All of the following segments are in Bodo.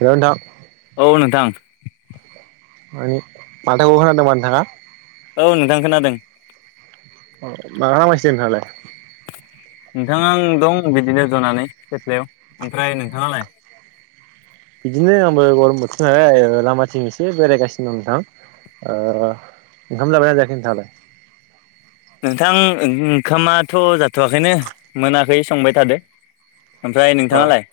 हेलौ नोंथां औ नोंथां। माने माथोखौ खोनादोंबा नोंथाङा औ नोंथां खोनादों। अ मा खालामगासिनो नोंथाङालाय? नोंथां आं दं बिदिनो जनानै सेथ्लायाव ओमफ्राय नोंथाङालाय? बिदिनो आंबो गरम बोथोर नालाय लामाथिं एसे बेरायगासिनो दं नोंथां। ओ ओंखाम जाबायना जायाखै नोंथाङालाय? नोंथां ओंखामाथ' जाथ'वाखैनो मोनाखै संबाय थादो। ओमफ्राय औ नोंथाङालाय?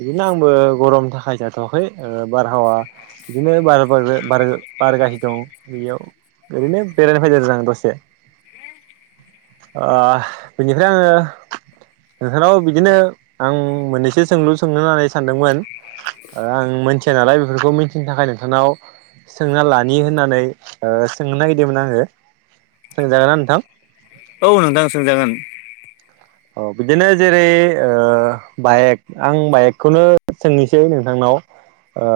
बिदिनो आंबो गरमनि थाखाय जाथ'वाखै ओ बारहावा बिदिनो बार-बार फार गाहि दं बेयाव ओरैनो बेरायनो फैदों आरो आं दसे। ओ बेनिफ्राय आङो नोंथांनाव बिदिनो आं मोननैसो सोंलु सोंनो होननानै सानदोंमोन? ओ आं मोनथिया नालाय बेफोरखौ मिथिनो थाखाय नोंथांनाव सोंना लानि होननानै ओ सोंनो नागिरदोंमोन आङो सोंजागोनना नोंथां? औ नोंथां सोंजागोन। औ बिदिनो जेरै ओ बाइक आं बाइकखौनो सोंनोसै नोंथांनाव। ओ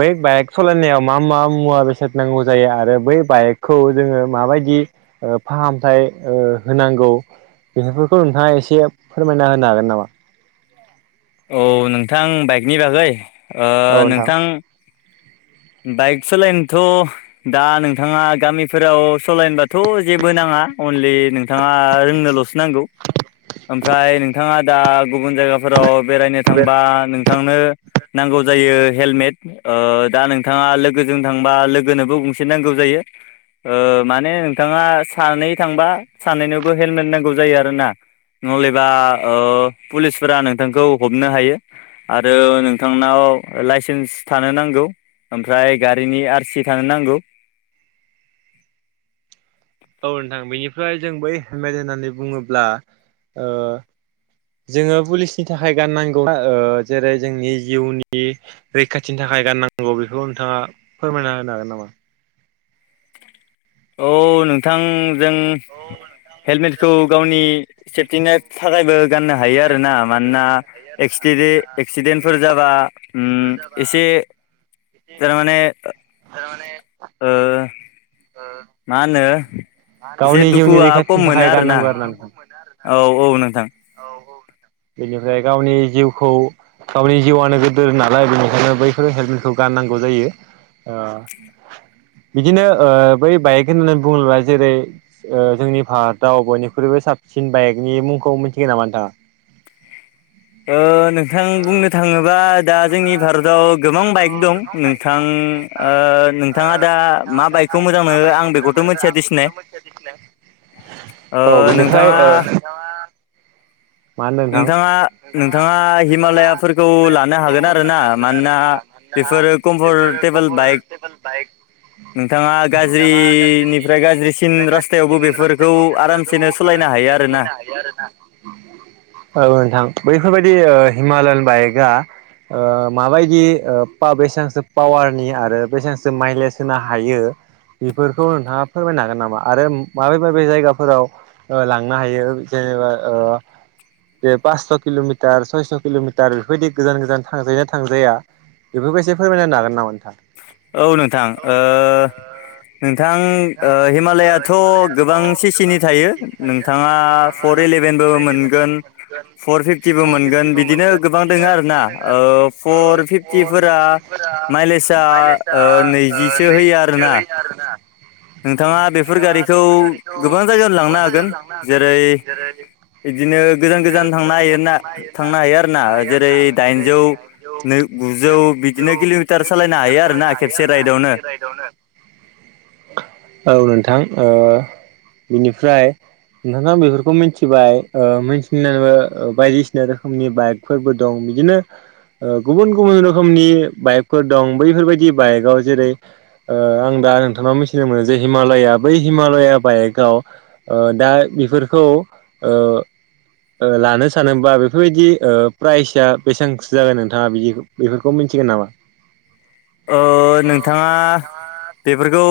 बै बाइक सलायनायाव मा मा मुवा बेसाद नांगौ जायो आरो बै बाइकखौ जोङो माबायदि ओ फाहामथाय ओ होनांगौ। बेफोरखौ नोंथाङा एसे फोरमायना होनो हागोन नामा। औ नोंथां बाइकनि बागै ओ नोंथां बाइक सालायनोथ' दा नोंथाङा गामिफोराव सलायनोबाथ' जेबो नाङा। अनलि नोंथाङा रोंनोल'सो नांगौ। ओमफ्राय नोंथाङा दा गुबुन जायगाफोराव बेरायनो थांबा नोंथांनो नांगौ जायो हेलमेट ओ‌ दा नोंथाङा लोगोजों थांबा लोगोनोबो गंसे नांगौ जायो। ओ माने नोंथाङा सानै थांबा सानैनोबो हेलमेट नांगौ जायो आरो ना नहलेबा ओ पुलिसफोरा नोंथांखौ हमनो हायो। आरो नोंथांनाव लाइसेन्स थानो नांगौ। ओमफ्राय गारिनि आरसि थानो नांगौ। औ नोंथां बेनिफ्राय जों बै हेमेट होननानै बुङोब्ला ओ जोङो पुलिसनि थाखाय गाननांगौना ओ जेरै जोंनि जिउनि रैखाथिनि थाखाय गाननांगौ बेखौ नोंथाङा फोरमायना होनो हागोन नामा। औ नोंथां जों हेलमेटखौ गावनि सेफटिनि थाखायबो गाननो हायो आरोना मानोना [unintelligible] एक्सिडेन्टफोर जाबा उम [unintelligible] जाबा एसे थारमाने थारमाने ओ ओ मा होनो एसे दुखुआ खम रैखाथिनि मोनो थाखाय आरोना। गाननांगौ आरो ना नोंथां औ औ नोंथां। बेनिफ्राय गावनि जिउखौ गावनि जिउआनो गोदोर नालाय बेनिखायनो बैफोर हेलमेटखौ गाननांगौ जायो। ओ बिदिनो ओ बै बाइक होननानै बुङोब्ला जेरै ओ जोंनि भारताव बयनिख्रुइबो साबसिन बाइकनि मुंखौ मिथिगोन नामा नोंथाङा। ओ नों नोंथां बुंनो थाङोबा दा जोंनि भारताव गोबां बाइक दं नोंथां आं ओ नोंथाङा दा मा नोंथाङा दा बाइकखौ मोजां मा मोनो आं बाइकखौ मोजां बेखौथ' मोनो मिथिया आं दिसिनाय बेखौथ' मिथिया खिन्थानाय ओ औ बिनिफ्राय नोंथाङा ओ नोंथाङा नोंथाङा- नोंथाङा हिमालयाफोरखौ लानो हिमालयानफोरखौ हागोन आरोना लानो हागोन आरो मानोना ना मानोना बेफोरो बेफोर कम्फर्टेबोल खबार बाइक स्टेबोल बाइक नोंथाङा गाज्रिनिफ्राय गाज्रिसिन रास्थायावबो बेफोरखौ आराम सेनो सलायनो हायो आरो ना। हायो आरोना। औ नोंथां बैफोरबायदि ओ हिमालयान बाइकआ ओ माबायदि ओ फा बेसेबां सो पावारनि आरो बेसेबांसो माइलेज होनो हायो। बेफोरखौ नोंथाङा फोरमायनो हागोन नामा आरो माबे माबे जायगाफोराव ओ लांनो हायो जेनेबा ओ बे पास्स' किल'मिटार सयस' किल'मिटार बेफोरबायदि गोजान गोजान थांजायो ना थांजाया। बेफोरखौ इसे फोरमायना होनो हागोन नामा नोंथां? औ नोंथां ओ नोंथां ओ हिमालायाथ' गोबां सि सिनि थायो नोंथाङा फर इलेभेनबो मोनगोन फर फिफ्टिबो मोनगोन बिदिनो गोबां दङ आरोना ओ फर फिफ्टिफोरा माइलेजआ ओ नैजिसो होयो आरोना। नोंथाङा बेफोर गारिखौ गोबां जायगायावनो लांनो हागोन जेरै जेरै इदिनो गोजान गोजान थांनो हायो ना थांनो हायो आरोना जेरै- दाइनजौ नै गुजौ बिदिनो किल'मिटार सालायनो हायो आरोना। हायो खेबसे आरोना राइडआवनो खेबसे राइदावनो। औ नोंथां ओ बिनिफ्राय नोंथाङा बेफोरखौ मिथिबाय ओ मिथिनो ओ बायदिसिना रोखोमनि बाइक फोरबो दं बिदिनो ओ गुबुन गुबुन रोखोमनि बाइकफोर दं। बैफोरबायदि बाइकआव जेरै ओ आं दा नोंथांनाव मिथिनो मोनो जे हिमालया बै हिमालया बाइकआव ओ दा इफोरखौ ओ ओ लानो सानोबा बेफोरबायदि ओ प्राइजआ बेसांसो जागोन नोंथाङा बिदिखौ बेफोरखौ मिन्थिगोन नामा? ओ नोंथाङा बेफोरखौ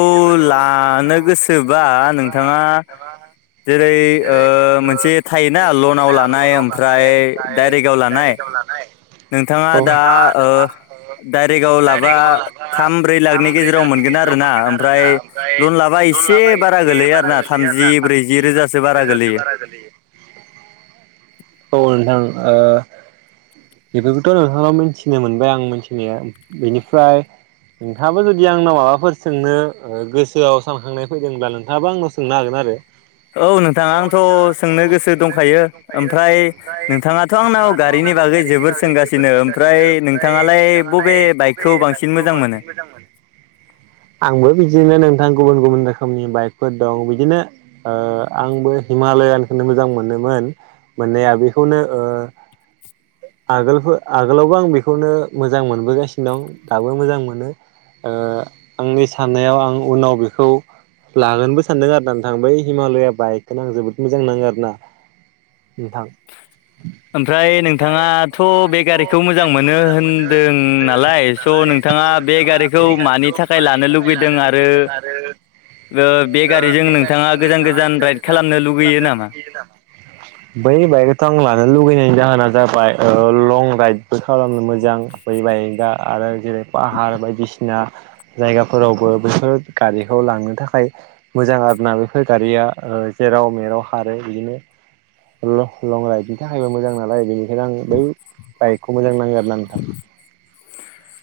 लानो गोसोबा नोंथाङा [inaudible] जेरै ओ मोनसे थायोना लनाव लानाय ओमफ्राय डाइरेक्टआव लानाय। नाय नोंथाङा औ दा नोंथाङा दा ओ डाइरेक्टआव डाइरेक्ट लाबा डाइरेक्टआव लाबा थाम ब्रै थाम लाखनि ब्रै गेजेराव लाखनि मोनगोन गेजेराव आरोना मोन गोन ओमफ्राय आरोना ओमफ्राय लन लाबा लन एसे लाबा बारा एसे गोलैयो आरो बारा ना गोलैयो थामजि आरोना ब्रैजि थामजि रोजासो ब्रैजि बारा रोजासो गोलैयो बारा गोलैयो। औ नोंथां ओ बेफोरखौथ' नोंथाङा मिथिनो मोनबाय आं मिथिनाया बेनिफ्राय नोंथाङाबो जुदि आंनाव माबाफोर सोंनो ओ गोसोआव सानखांनाय फैदोंब्ला नोंथाङाबो आंनाव सोंनो हागोन आरो औ नोंथां आंथ' सोंनो गोसो दंखायो ओमफ्राय नोंथाङाथ' आंनाव गारिनि बागै बागै जोबोर सोंगासिनो ओमफ्राय नोंथाङालाय बबे बाइकखौ बांसिन मोजां मोनो? मोजां मोनो आंबो बिदिनो नोंथां गुबुन गुबुन रोखोमनि बाइकफोर दं बिदिनो ओ आंबो हिमालयानखोनो मोजां मोनोमोन मोननाया बेखौनो ओ आगोलफो आगोलावबो आं बेखौनो मोजां मोनबोगासिनो दं दाबो मोजां मोनो। ओ आंनि साननायाव आं उनाव बेखौ लागोनबो सानदों आरोना नोंथां बै हिमालया बाइकखोनो आं जोबोद मोजां नाङो आरोना। नोंथां ओमफ्राय नोंथाङाथ' बे गारिखौ मोजां मोनो होनदों नालाय स' नों थाङा बे गारिखौ मानि थाखाय लानो लुबैदों आरो ओ बे गारिजों नोंथाङा गोजान गोजान राइड खालामनो लुगैयो नामा? बै बायकखौथ' आं लानो लुगैनायनि जाहोना जाहोना जाबाय ओ लं राइडबो खालामनो मोजां बै बायकआ। आरो जेरै- पाहार बायदिसिना जायगाफोरावबो बेफोर गारिखौ लांनो थाखाय मोजां आरोना बेफोर गारिया ओ जेराव मेराव खारो बिदिनो लह लं राइडनि थाखायबो मोजां नालाय बेनिखायनो आं बै बाइकखौ मोजां नाङो आरोना नोंथां।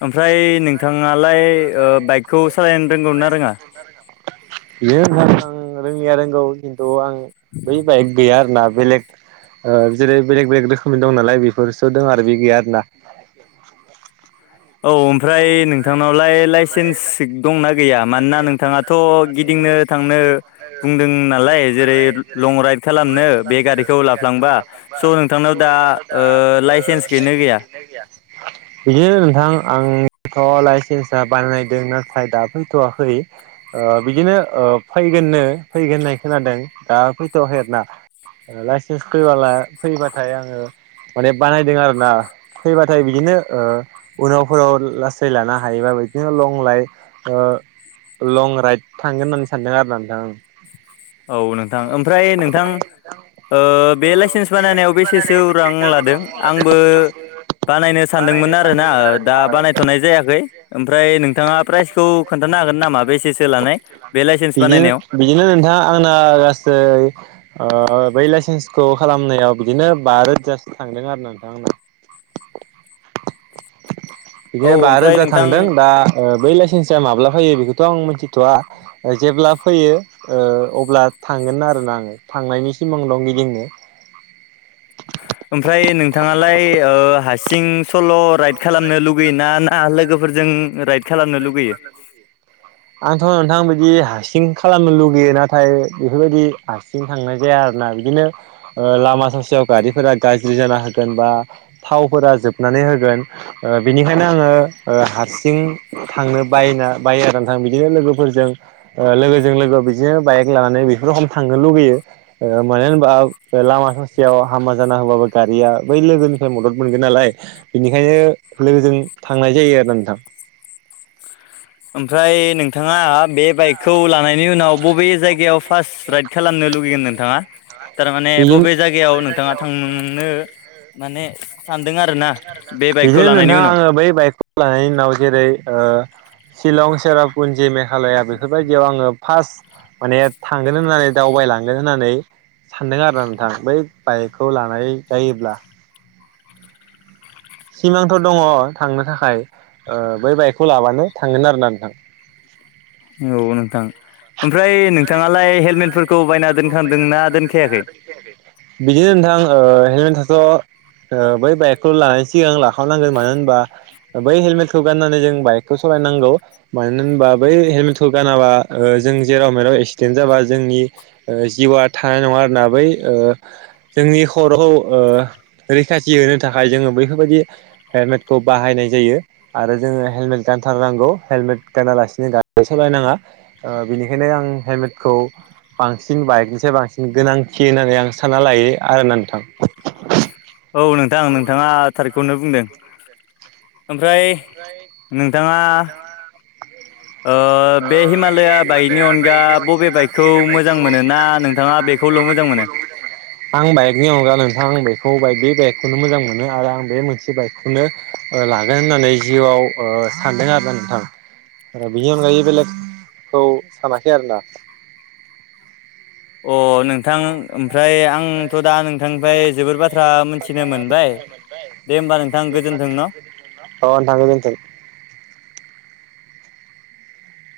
ओमफ्राय नोंथाङालाय ओ बाइकखौ सालायनो रोंगौना रोङा? बे बाइकखौ रोंनाया रोंगौ खिन्थु आं बै बाइक गैया आरोना बेलेग ओ जेरै बेलेग बेलेग रोखोमनि दं नालाय बेफोरसो दोङो आरो बे गैया आरो ना औ ओमफ्राय नों थांनावलाय लाइसेन्स दंना गैया मानोना नोंथाङाथ' गिदिंनो थांनो बुंदों नालाय जेरै लं राइड खालामनो बे गारिखौ लाफ्लांबा होनबा त' नोंथांनो दा ओ लाइसेन्स गैयोना गैया? बिदिनो नोंथां आंथ' लाइसेन्स दा बानायदों नाथाय दा फैथ'वाखै ओ बिदिनो ओ फैगोननो फैगोन होननाय खोनादों दा फैथ'वाखै आरो आर ना ओ लाइसेन्स फैबाला फैबाथाय आङो माने बानायदों आरो ना फैबाथाय बिदिनो ओ उनावफोराव लासै लानो हायोबाबो इदिनो लं लाइ ओ लं राइड थांगोन होननानै सानदों आरो नोंथां आं औ नोंथां ओमफ्राय नोंथां ओ बे लाइसेन्स बानायनायाव बेसेसो रां लादों आंबो बानायनो सानदोंमोन आरोना ओ दा बानायथ'नाय जायाखै ओमफ्राय नोंथाङा प्राइजखौ खोन्थानो हागोन नामा बेसेसो लानाय बे लाइसेन्स बिदिनो बानायनायाव बिदिनो नोंथां आंना गासै ओ बै लाइसेन्सखौ खालामनायाव बिदिनो बा रोजासो थांदों आरो नोंथां आंना औ बिदिनो बा ओमफ्राय रोजा नोंथां थांदों दा ओ बै लाइसेन्सा माब्ला फैयो बेखोथ' आं मिथिथ'आ ओ जेब्ला फैयो ओ अब्ला थांगोन आरोना आङो थांनायनि सिमां दं गिदिंनो ओमफ्राय नोंथाङालाय ओ हाससिं सल' राइट राइड खालामनो लुगैयो [unintelligible] [unintelligible] आंथ' नोंथां बिदि हासिं खालामनो लुगैयो नाथाय बेफोरबायदि हासिं थांनाय जाया आरो ना बिदिनो ओ लामा ससेयाव गारिफोरा गाज्रि जाना होगोन बा थावफोरा जोबनानै होगोन ओ बिनिखायनो आङो ओ हारसिं थांनो बायना बायो आरो नोंथां बिदिनो लोगोफोरजों ओ लोगोजों लोगो बिदिनो बाइक लानानै बेफोरखम थांनो लुगैयो ओ मानो होनबा लामा ससेयाव हामा जाना होबाबो गारिया बै लोगोनिफाय मदद मोनगोन नालाय बेनिखायनो लोगोजों थांनाय जायो आरो नोंथां ओमफ्राय नोंथाङा बेब बाइकखौ लानायनि उनाव बबे जायगायाव फास राइड खालामनो लुुबैगोन नोंथाङा तारमाने बिदि बबे जाय गेयाव नोंथाङा थांनो माने सानदों आरो ना बिदिनो नोंथां आङो बै बाइकखौ लानायनि उनाव जेरै ओ शिलं सेरापुन्जि मेघालया बेफोरबायदियाव आङो फास माने थांगोन होननानै दावबायलांगोन होननानै सानदों आरोना नोंथां बै बाइकखौ लानाय जायोब्ला सिमांथ' दङ' थांनो थाखाय ओ बै बाइकखौ लाबानो थांगोन आरोना नोंथां औ नोंथां ओमफ्राय नोंथाङालाय हेलमेटफोरखौ बायना दोनखानदोंना दोनखायाखै। बिदिनो नोंथां ओ हेलमेट थाथ' ओ बै बाइकखौ लानायनि सिगां लाखावनांगोन मानो होनबा ओ बै हेलमेटखौ गाननानै जों बाइकखौ सलायनांगौ मानो होमबा बै हेलमेटखौ गानाबा ओ जों जेराव मेराव एसिडेन्ट जाबा जोंनि ओ जिउआ थानाय नङा आरोना बै ओ जोंनि खरौ ओ रैखाथि होनो थाखाय जोङो बैफोरबायदि हेलमेटखौ बाहायनाय जायो। आरो जोङो हेलमेट गानथारनांगौ हेलमेट गानालासिनो गारि सलायनाङा ओ बेनिखायनो आं हेलमेटखौ बांस सिन बाइकनिफ्राय बांसिन गोनांथि होननानै आं सानना लायो आरो ना नोंथां। औ नोंथां नोंथाङा थारिखखौनो बुंदों ओमफ्राय फ्राय नोंथाङा बे हिमालया बाइकनि अनगा बबे बाइकखौ मोजां मोनोना नोंथाङा बेखौल' मोजां मोनो। [inaudible] आं बाइकनि अनगा नोंथां आं बेखौ बे बाइकखौनो मोजां मोनो आरो आं बे मोनसे बाइक खौनो लागोन होननानै जिउआव सानदों आरो नोंथां आरो बेनि अनगायै बेलेगखौ सानाखै आरोना अ नोंथां ओमफ्राय आंथ' दा न नोंथांनिफ्राय जोबोर बाथ्रा मिथिनो मोनबाय दे होमबा नोंथां गोजोन्थों न' अ नोंथां गेजोनथों